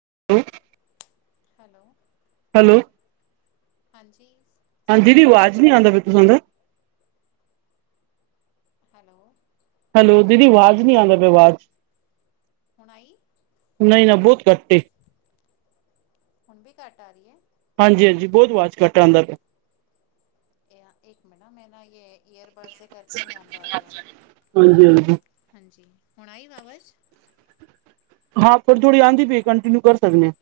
[unintelligible] Hello [inaudible] hello, ਹਾਂਜੀ ਸਤਿ ਹਾਂਜੀ ਸ਼੍ਰੀ ਜੀ। ਅਕਾਲ ਅਵਾਜ਼ ਨੀ ਆਂਉਦਾ ਫਿਰ ਤੁਹਾਡ ਹੈਲੋ [inaudible] ਹੈਲੋ, ਦੀਦੀ ਆਵਾਜ਼ ਨੀ ਆਂਉਦਾ ਪਿਆ ਵਾਜ਼, ਹੁਣ ਆਈ ਨਈ ਨਾ ਬਹੁਤ ਕੱਟੇ ਹੁਣ ਵੀ ਘੱਟ ਆ ਰੀ ਐ। ਹਾਂਜੀ-ਹਾਂਜੀ ਬਹੁਤ ਆਵਾਜ਼ ਘੱਟ ਆਉਂਦਾ ਪਿਆ। ਇੱਕ [unintelligible] ਮਿੰ ਨਾ ਮੇ ਨਾ ਯ ਈਅਰਬਡ ਸੇ ਕਰਕੇ ਨਹੀਂ ਆਉਂਦਾ ਹੋਏਗਾ। ਹਾਂਜੀ ਹਾਂਜੀ ਹਾਂਜੀ। ਹੁਣ ਆਈ ਆਵਾਜ਼। ਹਾਂ, ਥੋੜ੍ਹੀ-ਥੋੜੀ ਆਉਂਦੀ ਪਈ। ਕੰਟੀਨਿਊ ਕਰ ਸਕਦੇ ਹਾਂ।।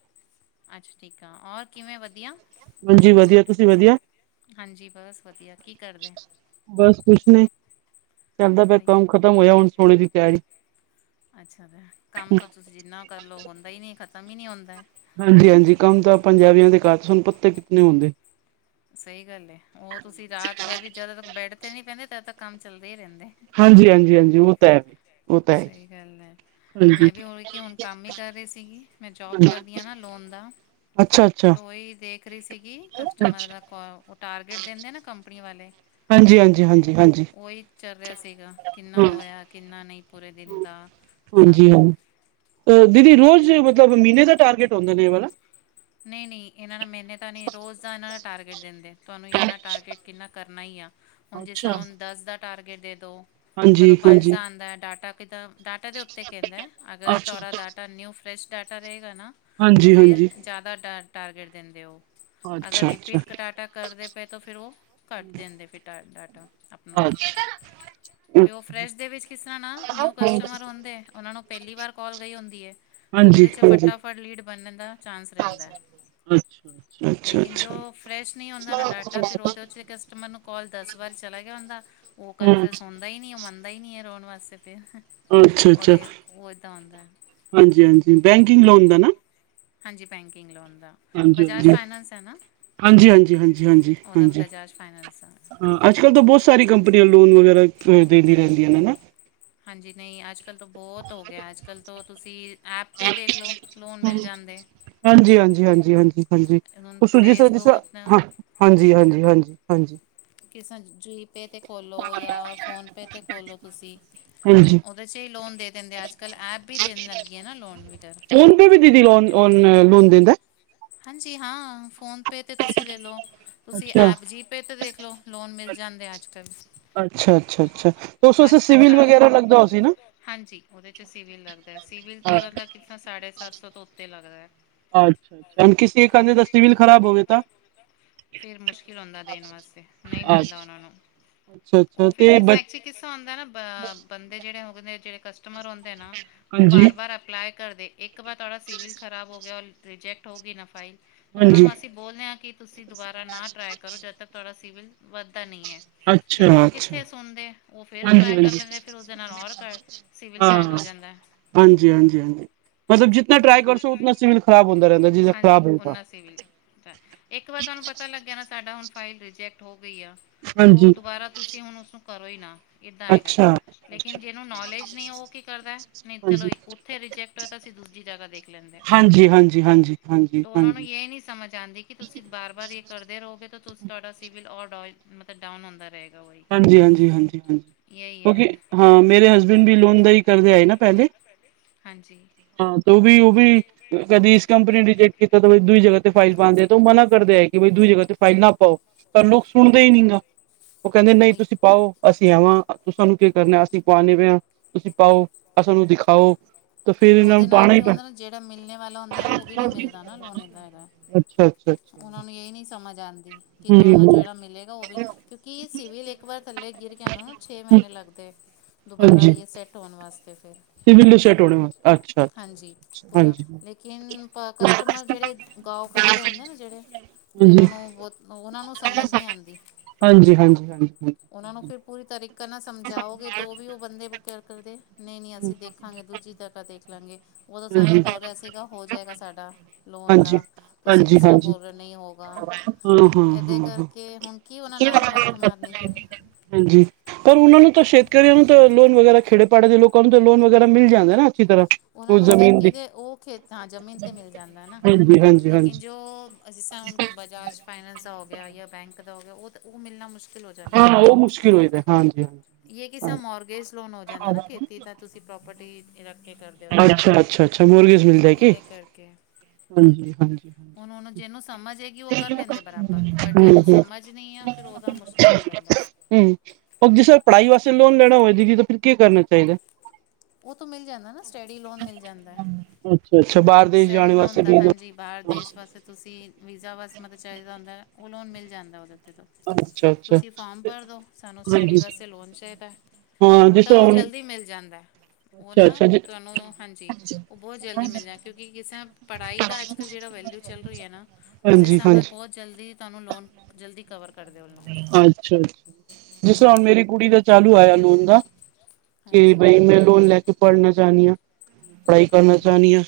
ਅੱਛਾ, ਠੀਕ ਆ। ਹੋਰ ਕਿਵੇਂ ਵਧੀਆ? ਹਾਂਜੀ ਵਧੀਆ ਤੁਸੀਂ ਵਧੀਆ? ਹਾਂਜੀ, ਬਸ ਵਧੀਆ। ਕੀ ਕਰਦੇ? ਬਸ ਕੁਛ ਨਹੀਂ, ਚੱਲਦਾ ਪਿਆ ਬਾਈ ਕੰਮ ਖਤਮ ਹੋਇਆ ਹੁਣ ਸੋਨੇ ਦੀ ਤਿਆਰੀ। ਅੱਛਾ। ਕੰਮ ਤੋਂ ਤੁਸੀਂ ਜਿੰਨਾ ਕਰ ਲਓ। ਹੁੰਦਾ ਹੀ ਨੀ ਖਤਮ ਹੀ ਨਹੀਂ ਹੁੰਦਾ। ਹਾਂਜੀ-ਹਾਂਜੀ, ਕੰਮ ਤਾਂ ਪੰਜਾਬੀਆਂ ਦੇ ਘਰ ਵਿਚ ਪੱਤੇ ਕਿਤਨ ਹੁੰਦੇ। ਸਹੀ ਗੱਲ ਹੈ। ਉਹ ਤੁਸੀਂ ਰਾਤ ਭਰ ਵੀ ਜਦੋਂ ਤੱਕ ਬੈਡ ਤੇ ਨੀ ਪੈਂਦੇ, ਤਦ ਤੱਕ ਕੰਮ ਚੱਲਦਾ ਹੀ ਰਹਿੰਦਾ। ਹਾਂਜੀ-ਹਾਂਜੀ-ਹਾਂਜੀ, ਉਹ ਤਾਂ ਹੈ। ਉਹ ਤਾਂ ਹੈ ਸਹੀ ਗੱਲ ਹੈ। ਹਾਂਜੀ ਮੈਂ ਵੀ ਹੋ ਕਿ ਹੁਣ ਕੰਮ ਹੀ ਕਰ ਰਹੀ ਸੀਗੀ। ਮੈਂ ਜੋਬ ਕਰਦੀ ਹ ਨਾ ਲੋਨ ਦਾ ਅੱਛਾ ਅੱਛਾ ਤੋ ਹੀ ਦੇਖ ਵਖਰੀ ਸੀਗੀ। ਕਸਟਮਰ ਦਾ ਕੋਲ, ਉਹ ਟਾਰਗੇਟ ਦਿੰਦੇ ਨਾ ਕੰਪਨੀ ਵਾਲੇ। ਜੀ, ਹਾਂਜੀ-ਹਾਂਜੀ-ਹਾਂਜੀ। ਉਹੀ ਚੱਲ ਰਿਹਾ ਸੀਗਾ। ਕਿੰਨਾ ਹੋਇਆ, ਕਿੰਨਾ ਨਹੀਂ। ਪੂਰੇ ਦਿਨ ਦਾ ਸਭ ਹਾਂਜੀ-ਹਾਂ ਦੀਦੀ, ਜੀ ਰੋਜ਼ ਮਤਲਬ ਮਹੀਨੇ ਦਾ ਟਾਰਗੇਟ ਹੁੰਦਾ ਨੇ ਇਹ ਵਾਲਾ। ਨਹੀਂ- ਨਹੀਂ, ਇਹਨਾਂ ਦਾ ਮਹੀਨੇ ਤਾਂ ਨਹੀਂ, ਰੋਜ਼ ਦਾ ਇਹਨਾਂ ਦਾ ਟਾਰਗੇਟ ਦਿੰਦੇ। ਤੁਹਾਨੂੰ ਇਹਨਾ ਟਾਰਗੇਟ ਕਿੰਨਾ ਕਰ ਨਹੀ ਆ। ਹੁਣ ਜਿਸ ਅੱਛਾ। ਤਰ੍ਹਾਂ ਹੁਣ ਦਸ ਦਾ ਟਾਰਗੇਟ ਦੇ ਦੋ। ਹਾਂਜੀ, ਕਦੋਂ ਪੰਜ ਹਾਂਜੀ। ਦਾ ਆਉਂਦਾ ਡਾਟਾ ਕਿੱਦਾਂ ਡਾਟਾ ਦੇ ਉੱਤੇ ਕਹਿੰਦਾ ਹੈ। ਅਗਰ ਅੱਛਾ। ਤੁਹਾਡਾ ਡਾਟਾ ਨਿਊ ਫਰੈਸ਼ ਡਾਟਾ ਰਹੇ। ਨਾ ਤੋਂ ਹਾਂਜੀ, ਫਿਰ ਹਾਂਜੀ। ਜ਼ਿਆਦਾ ਟਾਰ ਟਾਰਗੇਟ ਦੇਂਦੇ ਹੋ। ਅਗਰ ਅੱਛਾ, ਅੱਛਾ। ਰਿਪੀਟ ਕਟਾਟਾ ਕਰਦੇ ਪਏ ਤੋਂ ਫਿਰ ਉਹ ਕੱਟ ਦੇਂਦੇ ਫਿਰ ਅੱਛ [inaudible] ਫੇਰ ਉਹ ਫਰੈਸ਼ ਦੇ ਵਿੱਚ ਕਿਸ ਤਰ੍ਹਾਂ ਨਾ ਨਿਊ ਕਸਟਮਰ ਹੁੰਦੇ ਉਹਨਾ ਨੂੰ ਪਹਿਲੀ ਵਾਰ ਕਾਲ ਗਈ ਹੁੰਦੀ ਏ। ਤੋਂ ਉਹਦੇ ਚ ਹਾਂਜੀ। ਫਟਾਫਟ ਲੀਡ ਬਨਨ ਦਾ ਚਾਂਸ ਰਹਿੰਦਾ ਹੈ ਅੱਛਾ, ਅੱਛਾ, ਅੱਛਾ, ਲੇਕਿਨ ਜੋ ਅੱਛਾ। ਫਰੈਸ਼ ਨਹੀਂ ਹੁੰਦਾ ਨਾ ਡਾਟਾ ਫਿਰ ਉਹਦੇ ਵਿੱਚ ਕਸਟਮਰ ਨੂੰ ਕਾਲ ਦਸ ਵਾਰ ਚਲਾ ਗਿਆ ਹੁੰਦਾ। ਉਹ ਕਨਫਿਊਜ ਹੁੰਦਾ ਹੀ ਨਹੀਂ, ਮੰਨਦਾ ਹੀ ਨੀ ਹੈ ਰੋਣ ਵਾਲ ਅੱਛਾ ਅੱਛਾ, ਉਹ ਇੱਦਾਂ ਹੁੰਦਾ ਹੈ। ਹਾਂਜੀ-ਹਾਂਜੀ, ਬੈਂਕਿੰਗ ਲੋਨ ਦਾ ਨਾ? ਹਾਂਜੀ, ਬੈਂਕਿੰਗ ਲੋਨ ਦਾ, ਹਾਂਜੀ, ਬਜਾਜ ਹਾਂਜੀ। ਫਾਈਨਸ ਹੈ ਨਾ? ਹਾਂਜੀ, ਹਾਂਜੀ, ਹਾਂਜੀ, ਹਾਂਜੀ, ਉਹਦਾ ਹਾਂਜੀ ਬਜਾਜ ਫਾਈਨੈਂਸ ਆ ਹਾਂ ਅੱਜ ਕੱਲ੍ਹ ਤਾਂ ਬੋਤ ਸਾਰੀ ਕੰਪਨੀਆਂ ਲੋਨ ਵਗੈਰਾ ਅ ਦੇਂਦੀ ਰਹਿੰਦੀਆਂ ਹਨਾ? ਹਾਂਜੀ, ਨਹੀਂ ਅੱਜ ਅੱਜ-ਕੱਲ ਤੋਂ ਬੋਤ ਹੋ ਗਿਆ, ਅੱਜ ਕਲ ਤੋਂ ਤੁਸੀਂ ਐਪ ਤੇ ਦੇਖਲੋ ਲੋਨ ਮਿਲ ਜਾਂਦੇ। ਹਾਂਜੀ, ਹਾਂਜੀ, ਹਾਂਜੀ, ਹਾਂਜੀ, ਹਾਂਜੀ ਹੁਣ ਉਹ ਜਿਸ ਤਰਾਂ, ਜਿਸ ਫੇਸਬੁੱਕ ਤਰਾਂ ਆਪਣਾ ਹਾਂ ਹਾਂਜੀ, ਹਾਂਜੀ, ਹਾਂਜੀ। ਹਾਂਜੀ। ਜਿਸ ਤਰਾਂ ਜ਼ੁਈ ਪੇ 'ਤੇ ਖੋਲੋ ਯਾ ਫੋਨਪੇ 'ਤੇ ਖੋਲ੍ਹੋ ਤੁਸੀਂ ਹਾਂਜੀ। ਉਹਦੇ ਚ ਹੀ ਲੋਨ ਦੇ ਦੇਂਦੇ, ਅੱਜ ਕੱਲ ਐਪ ਵੀ ਦੇਨ ਲੱਗ ਗੀ ਹੈ ਨਾ ਲੋਨ [unintelligible] ਲੋ ਔਨ ਲੋਨ ਦਿੰਦਾ। ਹਾਂਜੀ ਹਾਂ, ਫੋਨ ਪੇ ਤੇ ਤੁਸੀਂ ਲੈ ਲੋ। ਤੁਸੀਂ ਅੱਛਾ। ਐਪ ਜੀਪੇ ਤੇ ਦੇਖਲੋ, ਲੋਨ ਮਿਲ ਜਾਂਦੇ ਅੱਜ ਕੱਲ। ਅੱਛਾ-ਅੱਛਾ-ਅੱਛਾ ਤਾਂ ਉਸਸੇ ਸਿਵਿਲ ਸਾਰਿਆਂ ਵਗੈਰਾ ਤੇ ਹੋ ਲੱਗਦਾ ਗਿਆ। ਹੋਸੀ ਨਾ ਹਾਂਜੀ, ਉਹਦੇ 'ਚ ਸਿਵਲ ਲੱਗਦਾ, ਸਿਵਲ ਤੋਂ ਉਹਨਾਂ ਦਾ ਕਿਤਨਾ ਸਾਢੇ ਸੱਤ ਸੌ ਤੋਂ ਉੱਤੇ ਲੱਗਦਾ। [unintelligible] ਫੇਰ ਮੁਸ਼ਕਿਲ ਹੋਂਦਾ ਦੇਣ ਵਾਸਤੇ ਨਹੀਂ ਮਿਲਦਾ ਉਹਨਾਂ ਨੂੰ, ਉਹ ਫਿਰ ਕਿਸ ਚ ਐਕ ਚ ਕਿੱਸਾ ਹੂੰਦਾ ਨਾ ਬੰਦੇ ਜਿਹੜੇ ਆ ਹੋਂਦੇ ਜਹੜੇ ਕਸਟਮਰ ਹੋਂਦੇ ਨਾ ਉਹ ਹਾਂਜੀ ਬਾਰ-ਬਾਰ ਅਪਲਾਈ ਕਰਦੇ ਇੱਕ ਤੋ ਬਾਦ ਤੁਹਾਡਾ ਸਿਵਿਲ ਖਰਾਬ ਹੋ ਗਿਆ, ਔਰ ਰਿਜੈਕਟ ਹੋ ਗੀ ਨਾ ਫਾਈਲ ਤੋਂ ਉਹਨਾ ਹਾਂਜੀ ਨੂੰ ਅਸੀਂ ਬੋਲਨੇ ਆਂ ਕਿ ਤੁਸੀਂ ਦੁਬਾਰਾ ਨਾ ਟ੍ਰਾਈ ਕਰੋ, ਜਦ ਤੱਕ ਤੁਡਾ ਸਿਵਲ ਵੱਧਦਾ ਨਹੀਂ ਐ। ਅੱਛਾ ਲੇਕਿਨ ਉਹ ਅੱਛਾ ਕਿੱਥੇ ਸੁਣਦੇ, ਉਹ ਫਿਰ ਹਾਂਜੀ ਟ੍ਰਾਈ ਕਰ ਹਾਂਜੀ ਲੈਂਦੇ, ਫਿਰ ਉਸਦੇ ਨਾਲ ਹੋਰ ਘਟ, ਸਿਵਿਲ ਹਾਂ ਹਾਂ ਬੈਂਡ ਹੋ ਜਾਂਦਾ ਐ। ਹਾਂਜੀ, ਹਾਂਜੀ, ਹਾਂਜੀ, ਮਤਲਬ ਜਿਤਨਾ ਟ੍ਰਾਈ ਉਹੀ ਕਰਸੋ ਉਤਨਾ ਸਿਵਿਲ ਖ਼ਰਾਬ ਹੁੰਦਾ ਰਹਿੰਦਾ ਜਿਦਾ ਹਾਂਜੀ, ਖ਼ਰਾਬ ਹੋਏ ਤਾਂ ਓਨਾ ਸਿਵਿਲ ਘਟ, ਇੱਕ ਵਾਰ ਤੁਹਾਨੂੰ ਪਤਾ ਲੱਗ ਗਿਆ ਨਾ ਸਾਡਾ ਹੁਣ ਫਾਈਲ ਰਿਜੈਕਟ ਹੋ ਗਈ ਆ, ਤੋ ਹਾਂਜੀ ਦੁਬਾਰਾ ਤੁਸੀਂ ਹੁਨ ਉਸਨੂੰ ਕਰੋ ਹੀ ਨਾ। ਏਦਾਂ ਹੈਗਾ ਅੱਛਾ ਲੇਕਿਨ ਜਿਹਨੂੰ ਨੌਲੇਜ ਨਹੀਂ ਐ ਉਹ ਕੀ ਕਰਦਾ, ਨਹੀਂ ਚਲੋ ਹਾਂਜੀ ਉੱਥੇ ਰਿਜੈਕਟ ਹੋਈ ਤਾਂ ਅਸੀਂ ਦੂਜੀ ਜਗ੍ਹਾ ਦੇਖ ਲੈਂਦੇ। ਹਾਂਜੀ ਹਾਂਜੀ ਹਾਂਜੀ ਹਾਂਜੀ ਤੋ ਉਹਨਾ ਨੂੰ ਹਾਂਜੀ ਹਾਂਜੀ ਯੇ ਨੀ ਸਮਝ ਆਂਦੀ ਕਿ ਤੁਸੀਂ ਬਾਰ-ਬਾਰ ਇਹ ਕਰਦੇ ਰਹੋਗੇ ਤੋ ਤੁਸ, ਤੁਹਾਡਾ ਸਿਵਲ ਹੋਰ ਡੋਏ ਮਲਬ ਡਾਉਨ ਹੁੰਦਾ ਰਹੇ ਹਾਂਜੀ-ਹਾਂਜੀ, ਹਾਂਜੀ-ਹਾਂਜੀ। ਕਿਉਂਕ, ਹੈ ਹਾਂ ਮੇਰੇ ਹਸਬੈਂਡ ਵੀ ਲੋਨ ਦਾ ਹੀ ਕਰਦੇ ਆਏ ਨਾ ਪਹਿਲੇ। ਹਾਂਜੀ ਹਾਂ। ਤੇ ਉਹ ਵੀ, ਉਹ ਵੀ ਕਦੀ ਇਸ ਕੰਪਨੀ ਨੇ ਰਿਜੈਕਟ ਕੀਤਾ, ਦੂਈ ਜਗ੍ਹਾ ਤੇ ਫਾਈਲ ਪਾਂਦੇ ਤੇ ਉਹ ਮਨਾ ਕਰਦੇ ਹੈ ਕਿ ਬਈ ਦਈ ਜਗ੍ਹਾ ਤੇ ਫਾਈਲ ਨਾ ਪਾਓ ਪਰ ਲੋਕ ਸੁਣਦੇ ਹੀ ਨੀ ਨਾ। ਉਹ ਕਹਿੰਦੇ ਨਹੀਂ ਉਹੀ ਤੁਸੀਂ ਪਾਓ ਅਸੀਂ ਆਵਾਂ ਤੁਸਾਂ ਨੂੰ ਕੀ ਕਰਨਾ, ਅਸੀਂ ਪਾਨੇ ਪਏ ਆਂ, ਤੁਸੀਂ ਪਾਓ, ਅਸਾਂ ਨੂੰ ਦਿਖਾਓ। ਤਾਂ ਫੇਰ ਇਹਨਾਂ ਉਹਦੇ ਨੂੰ ਨਾਲ ਪਾਉਣਾ ਕਿ ਹੀ ਪੈਣਾ ਹੁੰਦਾ ਨਾ, ਜਿਹੜਾ ਮਿਲਨੇ ਵਾਲਾ ਹੁੰਦਾ ਨਾ ਉਹ ਵੀ ਨੀ ਮਿਲਦਾ ਨਾ ਲੋਨ, ਇੱਦਾਂ ਹੈਗਾ। ਅੱਛਾ ਅੱਛਾ ਅੱਛਾ ਉਹਨਾਂ ਨੂੰ ਇਹ ਈ ਨੀ ਸਮਝ ਆਂਦੀ ਕਿ ਹਮ ਤੁਹਾਨੂੰ ਹਮ ਜਿਹੜਾ ਮਿਲੇਗਾ ਉਹ ਵੀ ਕਿਉਂਕਿ ਸਿਵਿਲ ਇੱਕ ਵਾਰ ਥੱਲੇ ਗਿਰ ਗਿਆ ਨਾ, ਛੇ ਮਹੀ ਮਹੀਨੇ ਲੱਗਦੇ, ਦੁਬਾਰਾ ਹਾਂਜੀ ਇਹ ਸੈੱਟ ਹੋਨ ਵਾਸਤੇ। ਪੂਰਾ, ਸਿਵਲ ਸੈਟ ਹੋਣੇ ਵਾਸਤੇ ਅੱਛਾ ਅੱਛਾ ਹਾਂਜੀ ਅੱਛਾ ਪੂਰਾ ਹਾਂਜੀ ਲੇਕਿਨ ਕਸਟਮਰ ਹਾਂਜੀ ਜਿਹੜੇ ਗਾਓ ਖੜੇ ਦੇ ਹੁੰਦੇ ਨੇ ਜਿਹੜੇ, ਜਿਹਨਾਂ ਨੂੰ ਬੋਤ ਓਹ ਹਾਂਜੀ, ਹਾਂਜੀ, ਹਾਂਜੀ। ਉਹਨਾਂ ਨੂੰ ਹਾਂਜੀ ਫਿਰ ਪੂਰੀ ਤਰੀਕਾ ਨਾਲ ਸਮਝਾਓਗੇ, ਤੋ ਵੀ ਉਹ ਬੰਦੇ [unintelligible] ਕਰਦੇ ਨਹੀਂ- ਨਹੀਂ, ਅਸੀਂ ਦੇਖਾਂਗੇ। ਦੂਜੀ ਜਗ੍ਹਾ ਦੇਖ ਲਾਂਗੇ। ਉ ਤੇ ਹਾਂਜੀ। ਸਾਨੂੰ ਬੋਲ ਹਾਂਜੀ, ਰਿਹਾ ਸੀਗਾ, ਹੋ ਜਾਏਗਾ ਸਾਡਾ। ਲੋਨ ਹਾਂਜੀ, ਦਾ, ਤੁਸੀਂ ਕਿਸ ਤਰ੍ਹਾਂ ਹਾਂਜੀ, ਬੋਲ ਰਹੇ ਨਹੀਂ ਹੋਗਾ। ਹਾਂ, ਹਾਂ, ਹਾਂ, ਇਹਦੇ ਹਾਂ। ਕਰਕੇ ਹੁਣ ਕੀ ਵ ਨਾਲ ਮੱਥੇ ਮਾਰਨੀ। ਫਿਰ ਹਾਂਜੀ, ਪਰ ਉਹਨਾਂ ਨੂੰ ਤਾਂ ਛੇਤਕੀਆਂ ਨੂੰ ਤਾਂ ਲੋਨ ਵਗੈਰਾ ਖੇੜੇ ਪੜ ਦੇ ਲੋਕਾਂ ਨੂੰ ਤੇ ਲੋਨ ਵਗੈਰਾ ਮਿਲ ਜਾਂਦੇ ਨਾ। ਅੱਛੀ ਤਰ੍ਹਾਂ। ਉਹਨਾਂ ਉਹ ਨੂੰ ਜ਼ਮੀਨ ਦੀ ਖੇਤੀ ਦੇ ਉਹ ਖੇ, ਹਾਂ ਜਮੀਨ ਤੇ ਮਿਲ ਜਾਂਦਾ। ਹਾਂਜੀ, ਹਾਂਜੀ, ਲੇਕਿਨ ਹਾਂਜੀ ਜੋ ਜਿਸ ਤ੍ਹਾਂ ਹੁਣ ਬਜਾਜ ਫਾਈਨੈਂਸ ਦਾ ਹੋ ਗਿਆ ਜਾਂ ਬੈਂਕ ਦਾ ਹੋ ਗਿਆ, ਉਹ ਤੇ, ਉਹ ਮਿਲਣਾ ਮੁਸ਼ਕਿਲ ਹਾਂ, ਉਹ ਮੁਸ਼ਕਿਲ ਹੈਗਾ, ਹਾਂ। ਯੇ ਕਿਸੇ ਮੋਰਗੇਜ ਲੋਨ ਹੋ ਜਾਂਦਾ ਨਾ ਖੇਤੀ ਤਾਂ ਤੁਸੀਂ ਪ੍ਰੋਪਰਟੀ ਰੱਖ ਕੇ ਕਰਦੇ ਹੋ ਤਾਂ ਅੱਛਾ-ਅੱਛਾ-ਅੱਛਾ, ਮੁਰਗੀਸ ਮਿਲਦਾ ਕੇ। ਉਹਦੇ ਕਰਕੇ ਹਾਂਜੀ-ਹਾਂਜੀ-ਹਾਂਜੀ। ਗੀ ਉਹ ਕਰ ਲੈਂਦੇ ਬਰਾਬਰ, ਪਰ ਜਿਨੂੰ ਸਮਝ ਨਹੀਂ ਆ, ਫੇਰ ਉਹਦਾ ਮੁਸ਼ਕਿਲ ਹੋ ਜਾਂਦਾ। ਹਮ, ਓ ਜਿਸੇ ਪੜ੍ਹਾਈ ਵਾਸਤੇ ਲੋਨ ਲੈਣਾ ਹੋਵੇ ਦੀਦੀ ਤਾਂ ਫਿਰ ਕੀ ਕਰਨਾ ਚਾਹੀਦਾ? ਉਹ ਤੋਂ ਮਿਲ ਜਾਂਦਾ ਨਾ, ਸਟਡੀ ਲੋਨ ਮਿਲ ਜਾਂਦਾ। ਅੱਛਾ, ਅੱਛਾ ਬਾਹਰ ਦੇਸ਼ ਸਟਡੀ ਜਾਣ ਲੋਨ ਵਾਸਤੇ ਦਾ ਵੀ ਹਾਂਜੀ, ਬਾਹਰ ਦੇਸ਼ ਵਾਸਤੇ ਤੁਸੀਂ ਵੀਜ਼ਾ ਵਾਸ ਮਤਲਬ ਚਾਹੀਦਾ ਹੁੰਦਾ, ਉਨ੍ਹਾਂ ਨੁੰ ਮਿਲ ਜਾਂਦਾ ਉਹਦੇ ਅੱਛਾ, ਅੱਛਾ। ਤੁਸੀਂ ਫੋਮ ਭਰ ਦੋ, ਸਾਨੂੰ ਸਟੱਡੀ ਹਾਂਜੀ, ਵਾਸਤੇ ਲੋਨ ਚਾਹੀਦਾ ਹਾਂ ਜਿਸ ਉਲਟਾ ਤਰ੍ਹਾਂ ਉਹ ਹੁਣ ਜਲਦੀ ਮਿਲ ਜਾਂਦੈ। ਉਹ ਅੱਛਾ ਨਾ ਅੱਛਾ ਜੀ ਤੁਹਾਨੂੰ ਹਾਂਜੀ, ਉਹ ਬਹੁਤ ਜਲਦੀ ਮਿਲਦੈ। ਕਿਉਂਕਿ ਇਸ ਤਰ੍ਹਾਂ ਪੜ੍ਹਾਈ ਦਾ ਅੱਜ ਕੱਲ੍ਹ ਜਿਹੜਾ ਵੈਲਿਯੂ ਚੱਲ ਰਹੀ ਹੈ ਨਾ, ਉਸ ਹਾਂਜੀ ਹਿਸਾਬ ਨਾਲ ਹਾਂਜੀ ਬਹੁਤ ਜਲਦੀ ਤੁਹਾਨੂੰ ਲੋਨ, ਜਲਦੀ ਕਵਰ ਕਰਦੇ ਉਹ ਲੋਨ ਅੱਛਾ-ਅੱਛਾ, ਜਿਸ ਤਰ੍ਹਾਂ ਹੁਣ ਮੇਰੀ ਹਾਂਜੀ ਕੁੜੀ ਦਾ ਚਾਲੂ ਹੋਇਆ ਲੋਨ ਦਾ ਕਿ ਹਾਂਜੀ ਬਈ ਮੈਂ ਲੋਨ ਲੈ ਕੇ ਪੜ੍ਹਨਾ ਚਾਹੁੰਦੀ ਹਾਂ। ਪੜ੍ਹਾਈ ਕਰਨਾ ਹੂੰ ਚਾਹਨੀਂ ਆਂ।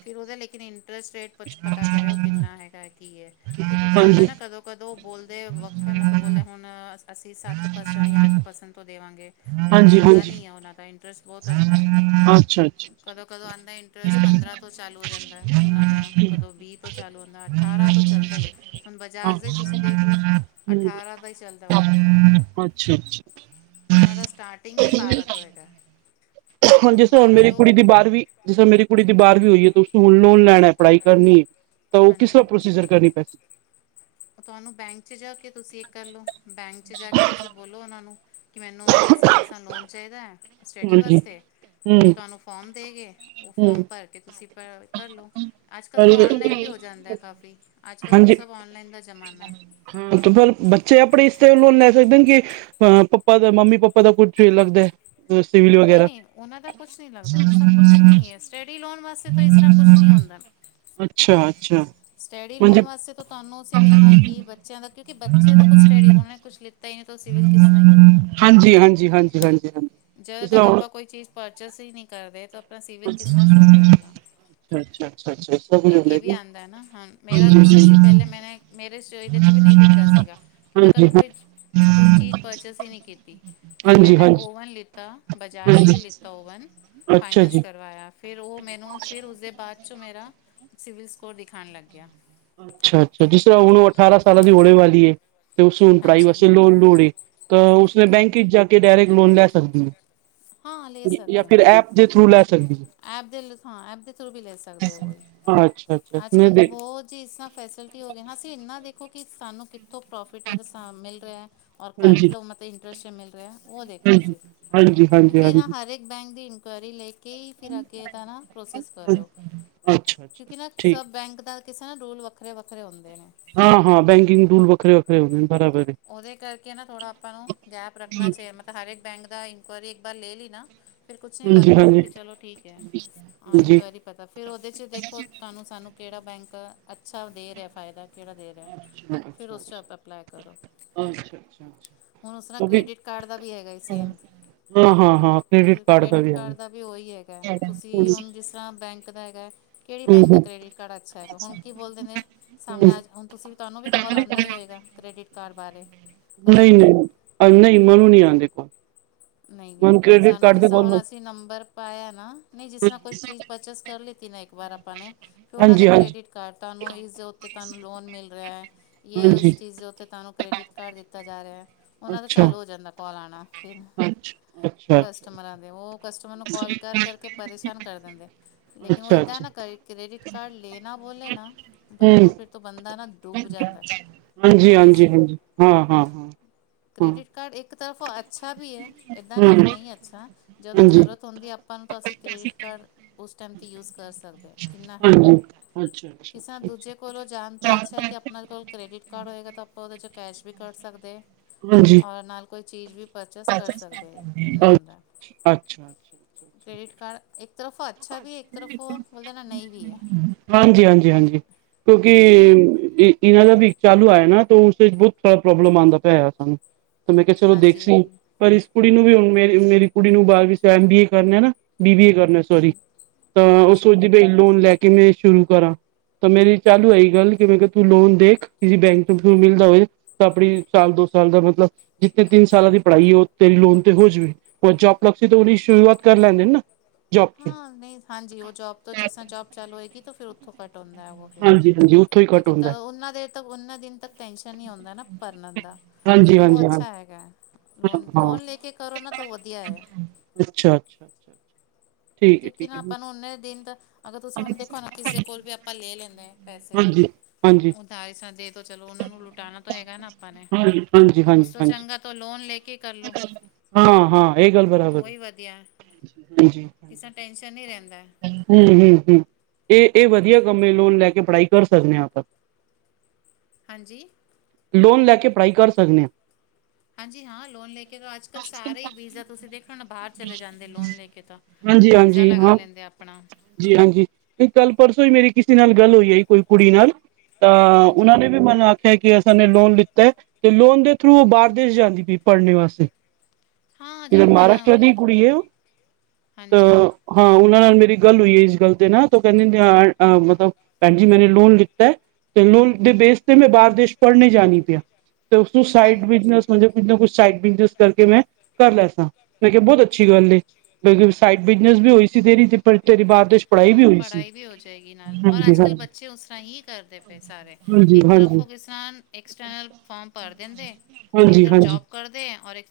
ਫਿਰ ਉਹਦਾ ਲੇਕਿਨ ਇੰਟਰਸਟ ਰੇਟ ਕੁੱਛ ਪਤਾ ਕਰਿਓ, ਕਿੰਨਾ ਹੈਗਾ ਕੀ ਐ। ਕਿਉਂਕਿ ਕੀ ਹੁੰਦਾ ਹਾਂਜੀ ਨਾ ਕਦੋਂ ਕਦੋਂ ਬੋਲਦੇ ਵੱਖ ਹੈ ਮਤਲਬ ਬੋਲੇਿਆ ਹੁਣ ਅਸ ਅਸੀਂ ਸੱਤ ਪਰਸੈਂਟ ਜਾਂ ਅੱਠ ਪਰਸੈਂਟ ਤੋਂ ਦੇਵਾਂਗੇ, ਲੇਕਿਨ ਹਾਂਜੀ ਹੁੰਦਾ ਹਾਂਜੀ ਨਹੀਂ ਹੈ ਉਹਨਾਂ ਦਾ ਇੰਟਰਸਟ। ਬਹੁਤ ਹੁੰਦਾਂ ਅੱਛਾ ਅੱਛਾ ਕਦੋਂ ਕਦੋਂ ਆਉਂਦਾ ਇੰਟਰਸਟ ਪੰਦਰਾਂ ਤੋਂ ਚਾਲੂ ਹੋ ਜਾਂਦਾ ਉਹਨਾਂ ਦਾ ਕਦੋਂ ਵੀਹ ਤੋਂ ਚਾਲੂ ਹੁੰਦਾ ਅਠਾਰਾਂ ਤੋਂ ਚੱਲਦਾ ਹੀ ਹੈ, ਹੁਣ ਬਾਜਾਰ ਹਾਂ ਦੇ ਤੁਸੀਂ ਦੇਖਲਓ ਹੂੰ, ਅਠਾਰਾਂ ਦਾ ਹੀ ਚੱਲਦਾ ਉਹਨਾਂ ਦਾ। ਅੱਛਾ ਅੱਛਾ। ਉਹਨਾਂ ਦਾ ਸਟਾਰਟਿੰਗ ਹੀ ਬਾਰਾਂ ਤੋਂ ਹੈਗਾ। ਹੁਣ ਜਿਸ ਵਰ੍ਹੇ ਬਾਰਾਂ ਮੇਰੀ ਤੋਂ ਕੁੜੀ ਦੀ ਬਾਰਵੀ, ਜਿਸ ਵਰ੍ਹੇ ਮੇਰੀ ਕੁੜੀ ਦੀ ਬਾਰ ਵੀ ਉਹੀਏ ਹੁਣ ਲੋਨ ਲੈਣਾ, ਪੜ੍ਹਾਈ ਕਰਨੀ ਏ, ਤਾਂ ਉਹ ਕਿਸ ਤਰ੍ਹਾਂ ਹਾਂਜੀ ਪ੍ਰੋਸੀਜਰ ਕਰੇ ਪੈਸੇ। ਤੁਹਾਨੂੰ ਬੈਂਕ 'ਚ ਜਾ ਕੇ ਤੁਸੀਂ ਇੱਹ ਕਰਲੋ, ਬੈਂਕ 'ਚ ਜਾ ਕੇ ਤੁਸੀਂ ਬੋਲੋ ਉਹਨਾ ਨੂੰ। ਕਿ ਮੈਨੂੰ ਇਸਾਂ ਦਾ ਲੋਨ ਚਾਹੀਦਾ ਹੈ ਸਟੱਡੀ ਹਾਂਜੀ ਵਾਸਤੇ, ਤੋਂ ਹਮ ਤੁਹਾਨੂੰ ਫੋਰਮ ਦੇ ਗੇ। ਉਹ ਫੋਮ ਭਰ ਕੇ ਤੁਸੀਂ ਕਰਲਓ, ਅੱਜ ਕੱਲ ਤੋਂ ਹਮ ਔਨਲਾਈਨ ਵੀ ਹੋ ਜਾਂਦਾ ਹੈ ਕਾਫੀ ਅੱਜ ਕੱਲ੍ਹ ਤਾਂ ਹਾਂਜੀ ਸਭ ਔਨਲਾਈਨ ਦਾ ਜ਼ਮਾਨਾ ਹੈ ਹਾਂ ਤੇ ਫਿਰ ਬੱਚੇ ਆਪਣੇ ਇਸਤੇ [inaudible] ਬੋਲਣਗੇ ਹਾਂ ਅ ਪਾਪਾ ਦਾ ਮੰਮੀ ਪਾਪਾ ਦਾ ਕੁੱਝ ਲੱਗਦਾ। ਹੈ ਸਿਵਲ ਨਹੀਂ ਵਗੈਰਾ ਨਹੀਂ ਉਹਨਾ ਦਾ ਕੁਛ ਨਹੀਂ ਲੱਗਦਾ, ਉਹ ਸਭ ਕੁੱਛ ਸਟਡੀ ਲੋਨ ਵਾਸਤੇ ਤਾਂ ਇਸ ਤਰ੍ਹਾਂ ਕੁਛ ਨੀ ਆਉਂਦਾ। ਅੱਛਾ ਅੱਛਾ ਸਟੱਡੀ ਲੋਨ ਹਾਂਜੀ ਵਾਸਤੇ ਤਾਂ ਤੁਹਾਨੂੰ ਅਸੀਂ ਵੀ ਇਨਾ ਕਿ ਬੱਚਿਆਂ ਦਾ, ਕਿਉਂਕਿ ਬੱਚੇ ਦਾ ਕੁਛ ਸਟੱਡੀ ਉਹ ਨੇ ਕੁਛ ਲੀ ਤਾਂ ਇਹਨੂੰ ਤੋਂ ਸਿਵਲ ਕਿਸ ਨਾਲ ਹੀ ਹੋਏਗਾ। ਹਾਂਜੀ ਹਾਂਜੀ ਹਾਂਜੀ ਹਾਂਜੀ ਹਾਂਜੀ ਜਦੋਂ ਜਿਸ ਤੱਕ ਤਰ੍ਹਾਂ ਹੁਣ ਆਪਾਂ ਕੋਈ ਚੀਜ਼ ਪਰਚੇਸ ਹੀ ਨਹੀਂ ਕਰਦੇ ਤਾਂ ਆਪਣਾ ਸਿਵਿਲ ਅੱ ਕਿਸ ਤਰ੍ਹਾਂ ਸ਼ੋ ਕਰੇਗਾ। ਅੱਛਾ ਅੱਛਾ ਅੱਛਾ ਅੱ। ਇੱਕ ਇਹ ਵੀ ਆਉਂਦਾ ਨਾ ਹੁਣ ਮੇਰਾ ਕਿਸਾਂ ਸੀ, ਪਹਿਲੇ ਮੈ ਮੇਰੇ 'ਚ ਦੇ ਚ ਵੀ ਨਹੀਂ ਦਿਖਦਾ ਸੀਗਾ। ਕਿ ਮੈਂ ਕਦੋਂ ਹਾਂ ਕੋਈ ਕੋਈ ਚੀਜ਼ ਪਰਚੇਸ ਹੀ ਨਹੀਂ ਕੀਤੀ, ਫਿਰ ਹਾਂਜੀ ਮੈਨੇ ਹਾਂਜੀ ਓਵਨ ਲੀ ਤਾਂ ਬਜਾਜ ਤੋਂ ਹੀ ਹਾਂਜੀ ਲਿਤਾ ਓਵਨ ਅੱਛਾ ਫਾਈਨਸ ਜੀ ਕਰਵਾਇਆ, ਫਿਰ ਉਹ ਮੈਨੂੰ ਫਿਰ ਉਸਦੇ ਬਾਅਦ ਉਸ 'ਚ ਮੇਰਾ ਸਿਵਲ ਸਕੋਰ ਦਿਖਾਉਣ ਲੱਗ ਗਿਆ। ਅੱਛਾ-ਅੱਛਾ, ਜਿਸ ਤਰ੍ਹਾਂ ਹੁਣ ਔ ਅਠਾਰਾਂ ਸਾਲਾਂ ਦੀ ਹੋਨੇ ਵਾਲੀ ਹੈ। ਤੇ ਉਸ ਹੁਣ ਪੜ੍ਹਾਈ ਹਾਂਜੀ। ਵੈਸੇ ਲੋਨ ਲੋੜ ਲਈ, ਤਾਂ ਉਸਨੇ ਬੈਂਕ ਵਿੱਚ ਜਾ ਕੇ ਡਾਇਰੈਕਟ ਲੋਨ ਲੈ ਸਕਦੀ ਐ। ਹ। ਜਾਂ ਫਿਰ ਐਪ ਦੇ ਥਰੂ ਲੈ ਸਕਦੀ ਹੈ। ਐਪ ਦੇ ਲਾਂ ਹਾਂ ਐਪ ਦੇ ਥਰੂ ਵੀ ਲੈ ਸਕਦੇ ਹੋ, ਕੋਈ ਹੈ ਅੱਛਾ ਅੱਛਾ ਮੈਂ ਅੱਜ-ਕੱਲ ਤਾਂ ਦੇਖ ਬਹੁਤ ਜੀ ਇਸ ਫੈਸਿਲਟੀ ਹੋਗੀ, ਅਸੀਂ ਇੰਨਾ ਦੇਖੋ ਕਿ ਸਾਨੂੰ ਕਿਥ ਜਿਥੋਂ ਪ੍ਰੋਫਿਟ ਮਤਲਬ ਨੁਕਸਾਨ ਮਿਲ ਰਿਹਾ ਹੈ, ਔਰ ਘੱਟ ਲੋਨਾ ਤੇ ਮਤਲਬ ਇੰਟਰਸਟ ਮਿਲ ਰਿਹਾ ਹੈ। ਹਾਂਜੀ-ਹਾਂਜੀ-ਹਾਂਜੀ। ਕਿਉਂਕਿ ਇਹਨਾਂ ਹਰੇਕ ਬੈਂਕ ਦੀ ਇਨਕੁਆਇਰੀ ਲਈ ਕੇ ਫਿਰ ਅੱਗੇ ਇਹਦਾ ਨਾ ਪ੍ਰੋਸੈਸ ਕਰਿਓ, ਅੱਛਾ, ਅੱਛਾ ਕਿਉਂਕਿ ਨਾ ਅੱਛਾ ਠੀਕ ਸਭ ਬੈਂਕ ਦਾ ਸਾਰੇ ਰੂਲ ਵੱਖਰੇ-ਵੱਖਰੇ ਹੁੰਦੇ ਨੇ। ਹਾਂ-ਹਾਂ ਬੈਂਕਿੰਗ ਟੂਲ ਵੱਖਰੇ-ਵੱਖਰੇ ਹੋ ਗਏ ਨੇ। ਬਰਾਬਰ ਏ। ਉਹਦੇ ਕਰਕੇ ਨਾ ਥੋੜਾ ਆਪਾਂ ਨੂੰ ਗੈਪ ਰੱਖਣਾ ਚਾਹੀਦਾ, ਮਤਲਬ ਹਰੇਕ ਬੈਂਕ ਦਾ ਇਨਕ ਵਾਰੀ ਇੱਕ ਬਾਰ ਲੈ ਲੀ ਨਾ। ਫਿਰ ਕੁਛ ਨਹੀਂ ਹਾਂਜੀ, ਲੱਗਦਾ ਹਾਂਜੀ, ਵੀ ਚਲੋ ਠੀਕ ਹੈ, ਆ ਹਾਂਜੀ ਇਨਕੁਆਇਰੀ ਪਤਾ ਫਿਰ ਉਹਦੇ 'ਚ ਦੇਖੋ ਤੁਹਾਨੂੰ ਸਾਨੂੰ ਕਿਹੜਾ ਬੈਂਕ ਅੱਛਾ ਦੇ ਰਿਹਾ ਫਾਇਦਾ ਕਿਹੜਾ ਦੇ ਰਿਹਾ, ਫਿਰ ਉਸ 'ਚ ਆਪਾਂ ਅਪਲਾਈ ਕਰੋ। ਅੱਛਾ-ਅੱਛਾ, ਹੁਣ ਉਸ ਅੱ ਤੇ ਕ੍ਰੈਡਿਟ ਕਾਰਡ ਦਾ ਵੀ ਉਹੀ ਹੈਗਾ, ਤੁਸੀਂ ਹੁਣ ਜਿਸ ਤਰ੍ਹਾਂ ਬੈਂਕ ਤਾਂ ਹੈਗਾ। ਕਿਹੜੀ ਬੈਂਕ ਦਾ ਹੂੰ, ਕ੍ਰੈਡਿਟ ਕਾਰਡ ਅੱਛਾ ਹੈਗਾ, ਹੁਣ ਕੀ ਬੋਲਦੇ ਨੇ ਹੂੰ ਸਾਹਮਣੇ ਹੁਣ ਤੁਸੀਂ ਤੁਹਾਨੂੰ ਵੀ ਕਾਲ ਆਂਦਾ ਹੀ ਹੋਏਗਾ। ਕ੍ਰੈਡਿਟ ਕਾਰਡ ਬਾਰੇ। ਕਦੋਂ ਕਦੋਂ ਨਹੀਂ-ਨਹੀਂ-ਨਹੀਂ, ਮੈਨੂੰ ਨਹੀਂ ਆਦੇ ਕਾਲ। ਨਹੀਂ-ਨਹੀਂ ਸਾਨੂੰ ਜਿਸ ਤਰ੍ਹਾਂ ਹੁਣ ਅਸੀਂ ਨੰਬਰ ਪਾਇਆ ਨਾ, ਨਹੀਂ ਜਿਸ ਤਰ੍ਹਾਂ ਕੋਈ ਚੀਜ਼ ਪਰਚੇਸ ਕਰ ਲਤੀ। ਕਿ ਇੱਕ ਵਾਰ ਆਪਾਂ ਨੇ ਫ਼ਿਰ ਉਹਨਾਂ ਦੇ ਹਾਂਜੀ, ਹਾਂਜੀ, ਕ੍ਰੇਡਿਟ-ਕਾਰਡ ਤੁਹਾਨੂੰ ਇਸਦੇ ਉੱਤੇ ਤੁਹਾਨੂੰ ਲੋਨ ਮਿਲ ਰਿਹਾ ਹੈ ਜੇ ਹਾਂਜੀ ਉਸ ਚੀਜ਼ ਦੇ ਉੱਤੇ ਤੁਹਾਨੂੰ ਕ੍ਰੈਡਿਟ ਕਾਰਡ ਦਿੱਤਾ ਜਾ ਰਿਹਾ। ਉਹਨਾਂ ਦਾ ਅੱਛਾ, ਚਾਲੂ ਹੋ ਜਾਂਦਾ ਕਾਲ ਆਣਾ, ਫਿਰ ਅੱਛਾ, ਅੱਛਾ, ਅੱਛਾ। ਕਸਟਮਰਾਂ ਦੇ ਉਹ ਕਸਟਮਰ ਨੂੰ ਕਾਲ ਕਰ ਕਰ ਕੇ ਪ੍ਰੇਸ਼ਾਨ ਕਰ ਦਿੰਦੇਂ, ਲ਼ੇਕਿਨ ਉਹ ਅੱਛਾ, ਏਦਾਂ ਅੱਛਾ ਨਾ ਕਰੇ ਕ੍ਰੇਡਿਟ ਕਾਰਡ ਲੈਨਾ। ਬੋਲ਼ੇ ਨਾ ਪਹਿਲੇ ਹੂੰ ਤੋਂ ਫ਼ਿਰ ਤੋਂ ਬਣਦਾ ਨਾਂ ਦੋ ਹਜ਼ਾਰ ਰੁਪਏ। ਹਾਂਜੀ, ਹਾਂਜੀ, ਹਾਂਜੀ, ਹਾਂ-ਹਾਂ। ਕਰੇਡਿਟ ਕਾਰਡ ਇੱਕ ਤਰਫੋਂ ਅੱਛਾ ਵੀ। ਹੈ ਇੱਦਾਂ ਨਹੀਂ ਕਿ ਹੂੰ ਨਹੀਂ ਅੱਛਾ, ਜਦੋਂ ਹਾਂਜੀ, ਜ਼ਰੂਰਤ ਹੁੰਦੀ ਆਪਾਂ ਨੂੰ ਤਾਂ ਅਸੀਂ ਕ੍ਰੈਡਿਟ ਕਾਰਡ ਉਸ ਟਾਇਮ 'ਤੇ ਯੂਜ਼ ਕਰ। ਪੈਸਾ ਕਿੰਨਾਂ ਹੈਗਾ। ਹਾਂਜੀ, ਅੱਛਾ, ਅੱਛਾ, ਕਿਸੇ ਅੱਛਾ, ਅੱਛਾ ਦੂਜ਼ੇ ਕੋਲੋਂ ਜਾਂਣ ਤੋਂ ਅੱਛਾ ਹੈ, ਕਿ ਆਪਣਾ ਕੋਲ਼ ਕ੍ਰੈਡਿਟ ਕਾਰਡ ਹੋਏਗਾ ਤਾਂ ਆਪਾਂ ਉਹਦੇ ਚ ਕੈਸ਼। ਵੀ ਕੱਢ ਸੱਕਦੇ, ਹਾਂਜੀ, ਔਰ ਨਾਲ਼ ਕੋਈ ਚੀਜ਼ ਵੀ ਪਰਚੇਸ ਕਰ ਸੱਕਦੇ। ਅੱਛਾ-ਅੱਛਾ। ਕ੍ਰੈਡਿਟ ਕਾਰਡ ਇੱਕ ਤਰਫੋਂ ਅੱਛਾ ਵੀ ਹੈ, ਇੱਕ ਤਰਫੋਂ ਬੋਲ ਦੇਣਾ ਨਹੀਂ ਵੀ ਹੈਂ। ਹਾਂਜੀ, ਹਾਂਜੀ, ਹਾਂਜੀ ਕਿਉਂਕਿ, ਨਹੀਂ ਇਹਨਾਂ ਦਾ ਵੀ ਚਾਲੂ ਆਇਆਂ, ਨਾ ਤੋਂ ਉਸ ਦਿਨ ਬਹੁਤ ਬੜਾ ਪ੍ਰੋਬਲਮ ਆਦਾ ਪਿਆ ਐ ਸਾਨੂੰ ਤਾਂ ਮੈਂ ਕਿਹਾਂ ਚਲੋਂ ਦੇਖ ਹਾਂਜੀ ਸੀ, ਨਹੀਂ ਪਰ ਇਸ ਕੋਲ਼ ਇਨੂੰ ਵੀ ਮੇਰੀ-ਮੇਰੀ ਕੁੜੀ ਨੂੰ ਬਾਅਦ ਵਿਚ ਐਮ ਬੀਏ ਕਰਨਾਂ ਹੈ ਨਾ ਬੀ ਬੀ ਏ ਕਰਨ ਸੋਰੀ, ਹਾਂਜੀ ਤਾਂ ਉਹ ਅੱਛਾ ਸੋਚਦੀ ਪਈ ਲੋਨ ਲੈ ਕੇ ਮੈਂ ਸ਼ੁਰੂ ਕਰਾਂ। ਤਾਂ ਮੇਰੀ ਚਾਲੂ ਹੋਈ ਗੱਲ਼ ਕਿ, ਮੈਂ ਕਿਹਾਂ ਤੂੰ ਲੋਨ ਦੇਖ ਕਿਸ਼ੇ ਬੈਂਕ ਤੋਂ ਮਿਲ਼ਦਾ ਹੋਵੇਂ ਤਾਂ ਆਪਣੀਂ ਸਾਲ ਦੋ। ਸਾਲ ਦਾ ਮੱਤਲਬ ਜਿੱਥੇ ਤਿੰਨ ਸਾਲਾਂ ਦੀ ਪੜ੍ਹਾਈ ਹੈ, ਉਹ ਤੇਰੀ ਲੋਨ ਤੇ ਹੋ ਜਾਵੇਂ, ਪਰ ਜੋਪ ਲੱਗ ਕੇ ਤੇ ਉਹ ਸ਼ੁਰੂਆਤ। ਕਰ ਲੈਂਦੇ ਨੇਂ ਨਾ। ਜੋਬ ਚ ਹਾਂ ਨਹੀਂ ਹਾਂਜੀ, ਉਹ ਜੋਬ ਤੋਂ ਜਿਸ ਤਰ੍ਹਾਂ ਜੋਬ ਚਾਲੂ ਹੋਏਗੀ, ਫ਼ਿਰ ਉੱਥੋਂ ਕੱਟ ਕੀਤਾ ਹੁੰਦਾ ਹੈ, ਹਾਂਜੀ ਉੱਥੋਂ ਹੀ ਘੱਟ ਲ਼ੇਕਿਨ ਤਾਂ ਹੁੰਦਾ ਉਹਨਾਂ ਦੇ ਤਾਂ ਉਹਨੇ ਦਿਨ ਤੱਕ। ਟੈਨਸ਼ਨ ਨੀਂ ਆਦਾ ਨਾ ਭਰਨ ਦਾ। ਹਾਂਜੀ ਲ਼ੇਕਿਨ ਉਹ ਹਾਂਜੀ ਹਾਂ ਅੱਛਾ ਹੈਗਾ ਹੈ, ਹਾਂ ਲੋਨ-ਲੋਨ ਲੈ ਕੇ ਕਰੋਂ ਨਾ ਤੋਂ ਵਧੀਆਂ ਹੈਂ। ਅੱਛਾ ਜੀ। ਕਿਉਂਕਿ ਨਾ ਆਪਾਂ ਨੂੰ ਉਨੇ ਦਿਨ ਤਾਂ। ਅਗਰ ਤੁਸੀਂ ਹੁਣ ਦੇਖੋਂ ਨਾ ਕਿਸ਼ੇ ਕੋਲ਼ ਵੀ ਆਪਾਂ ਲ਼ੈ ਲੈਂਦੇ। ਪੈਸੇ- ਹਾਂਜੀ ਹਾਂਜੀ ਉਧਾਰ ਜਿਸ ਤਰ੍ਹਾਂ ਤੇ। ਚਲੋਂ ਉਹਨਾਂ ਨੂੰ ਲੁਟਾਉਣਾ ਤੋਂ ਹੈਗਾ ਨਾ ਆਪਾਂ ਨੇਂ। ਹਾਂਜੀ ਹਾਂਜੀ ਉਸ ਹਾਂਜੀ ਤੋਂ ਹਾਂਜੀ ਚੰਗ਼ਾ ਤਾਂ ਲੋਨ ਲੈ ਕੇ ਕਰ ਲਓ ਹਾਂ, ਹਾਂ ਇਹ ਗੱਲ਼ ਬਰਾਬਰ ਉਹੀ ਵਧੀਆ ਹੈਂ। ਕਿਸੇ ਟੈਨਸ਼ਨ ਨੀਂ ਰਹਿੰਦਾਂ। ਹੂੰ ਹੂੰ ਹੂੰ। ਇਹ, ਇਹ ਵਧੀਆਂ ਕੰਮ ਹੈ। ਲੋਨ ਲੈ ਕੇ ਪੜ੍ਹਾਈ ਕਰ ਸਕਦੇ ਹਾਂ ਆਪਾਂ। ਹਾਂਜੀ? ਲੋਨ ਲੈ ਕੇ ਪੜ੍ਹਾਈ ਕਰ ਸਕਦੇ ਹਾਂ। ਹਾਂਜੀ। ਹਾਂ ਲੋਨ ਲੈ ਕੇ ਅੱਜ਼ ਕੱਲ੍ਹ ਸਾਰੇ ਹੀ ਵੀਜ਼ਾ ਤੁਸੀਂ ਦੇਖੇ ਹੋਣੇ। ਬਾਹਰ ਚਲੇਂ ਜਾਂਦੇ ਲੋਨ ਲੈ ਕੇ ਤਾਂ ਵੀਜ਼ਾ ਲਗਾਂ ਲੈਂਦੇਂ ਆਪ। ਜੀ ਹਾਂਜੀ ਤੇ ਕੱਲ੍ਹ ਪਰਸੋਂ ਹੀ ਮੇਰੀ ਕਿਸ਼ੇ ਨਾਲ਼ ਗੱਲ਼ ਹੋਈ ਹੈ। ਕੋਈ ਕੁੜੀ ਨਾਲ਼। ਤਾਂ ਉਹਨਾਂ ਹਾਂਜੀ ਨੇਂ ਵੀ ਮਨ। ਟੈਕਿਅਸ ਦਾ ਉਹਨੇ ਲੋਨ ਲਿੱਤਾ ਹੈਂ। ਤੇ ਲੋਨ ਦੇ ਥਰੂ ਉਹ ਬਾਹਰ ਦੇਸ਼ ਜਾਂਦੀ ਪਈ ਪੜ੍ਹਨੇ ਵਾਸਤੇ ਹਾਂ ਕਿਧਰ ਜਾਂਦੇ ਨਾ ਉਹ ਮਹਾਰਾਸ਼ਟਰ ਲੈ ਦੀ ਕੇ ਕੁੜੀ ਹੈਂ ਉਹ। ਤਾਂ ਹਾਂਜੀ ਹਾਂ ਉਹ ਨਾਲ਼ ਮੇਰੀ ਗੱਲ਼ ਹੋਈ ਹੈ ਇਸ ਗੱਲ਼ ਤੇ ਨਾ ਉਹ ਕਹਿੰਦੇ ਮੱਤਲਬ ਭੈਣ ਜੀ ਮੈਂਨੇ ਲੋਨ ਲਿੱਤਾ। ਤੇ ਲੋਨ ਦੇ ਬੇਸ ਤੇ ਮੈਂ ਬਾਹਰ ਦੇਸ਼ ਪੜ੍ਹਨ ਜਾਣੀ ਪੲਈ ਤੇ ਉਸੂੰ ਹਾਂ ਸਾਈਡ ਬਿਨਸ ਮਤਲਬ ਨਾ ਕੁਛ ਸਾਈਡ ਬਿਜਨਸ ਕਰਕੇ ਮੈਂ ਕਰ ਲੈ ਸਾਂ। ਮੈਂ ਕਿਹਾ ਬਹੁਤ ਅੱਛੀ ਗੱਲ ਏ। ਕਿਉਂਕਿ ਸਾਈਡ ਬਿਜਨਸ ਵੀ ਹੋਈ। ਜਿਦੇ ਦੀ। ਇੱਥੇਂ ਪੜ ਦੇਸ਼ ਪੜ੍ਹਾਈ ਵੀ। ਹਾਂ ਪੜ੍ਹਾਈ ਵੀ ਹੋ ਜਾਏਂਗੀ ਨਾਲ਼। ਔਰ ਹਾਂਜੀ ਅੱਜ਼ ਕੱਲ੍ਹ ਹਾਂਜੀ ਬੱਚੇ ਉਸ ਤਰ੍ਹਾਂ ਹੀ ਕਰਦੇਂ ਪਏ ਸਾਰੇ। ਹਾਂਜੀ ਇੱਕ ਤਰਫ ਹਾਂਜੀ ਉਹ ਕਿਸ ਤਰ੍ਹਾਂ। ਇੱਕ ਸਟਰੈਲ ਫ਼ਾਰਮ ਭਰ ਦਿੰਦੇਂ। ਇੱਕ ਹਾਂਜੀ ਤਰਫ ਹਾਂਜੀ ਜੋਬ ਕਰਦੇਂ।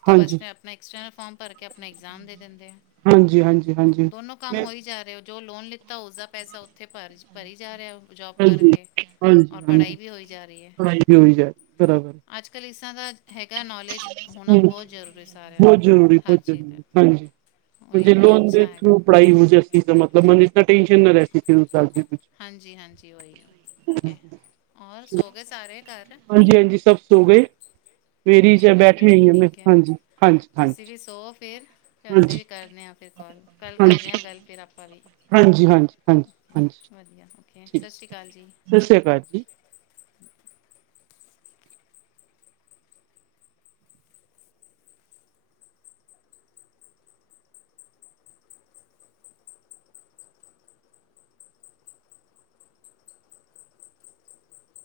ਤਾਂ ਬਸ ਹਾਂਜੀ ਆਪਣਾਂ ਐਕਸਟਰਨਲ ਫ਼ਾਰਮ ਭਰ ਕੇ ਆਪਣਾਂ ਐਗਜ਼ਾਮ ਦੇ। ਦਿੰਦੇ ਆ ਹਾਂਜੀ, ਹਾਂਜੀ, ਹਾਂਜੀ। ਜ਼ੋ ਲੋਨ ਲਿੱਤਾ ਉਸਦਾ ਪੈਸਾਂ ਉੱਥੇ ਭਰ ਭਰੀ ਜਾਂ ਰਿਹਾਂ। ਜੋਬ ਹਾਂਜੀ ਕਰਕੇ ਹਾਂਜੀ ਔਰ ਹਾਂਜੀ ਪੜ੍ਹਾਈ ਵੀ ਹੋਈ ਜਾਂ ਰਹੀਂ ਹੈਂ। ਪੜ੍ਹਾਈ ਵੀ ਹੋਈ ਜਾਏ ਬਰਾਬਰ ਅੱਜ਼ ਕੱਲ੍ਹ ਇਸ। ਇਦਾ ਦਾ ਹੈਗਾ ਨੌਲੇਜ ਹੋਣਾਂ ਹੂੰ ਬਹੁਤ ਜ਼ਰੂਰੀ ਸਾਰਿਆਂ ਨੂੰ। ਹਾਂਜੀ। ੇ ਲੋਨ ਦੇ ਥਰੂ ਪੜ੍ਹਾਈ ਹੋ ਜਾ ਅ ਸੀ ਤਾਂ ਮਤਲਬ ਮ ਇ ਤਾਂ ਟੇਨਸ਼ਨ ਨਾ ਰ ਸਕ ਸੀ ਹਾਂਜੀ ਹਾਂਜੀ ਉਹੀ ਹੋਰ ਸੋ ਗਏ ਸਾਰੇ ਘਰ ਹਾਂਜੀ ਹਾਂਜੀ ਸਭ ਸੋ ਗਏ ਫਰੀ ਚਲੋ ਫਿਰ ਬੈਠੀ ਆਈ ਹਾਂ ਮੈਂ ਠੀਕ ਹੈ ਹਾਂਜੀ ਹਾਂਜੀ ਤੁਸੀਂ ਹਾਂਜੀ ਵੀ ਸੋ ਫਿਰ ਅਸੀਂ ਵੀ ਕਰਦੇ ਹਾਂ ਫਿਰ ਕਾਲ ਕੱਲ ਹਾਂਜੀ ਹਾਂਜੀ ਕਰੇ ਹਾਂ ਗੱਲ ਫਿਰ ਆਪਾਂ ਵੀ ਹਾਂਜੀ ਹਾਂਜੀ ਹਾਂਜੀ ਹਾਂਜੀ ਵਧੀਆ ਓਕੇ ਠੀਕ ਸ਼੍ਰੀ ਅਕਾਲ ਜੀ ਸਤਿ ਸ੍ਰੀ ਅਕਾਲ ਜੀ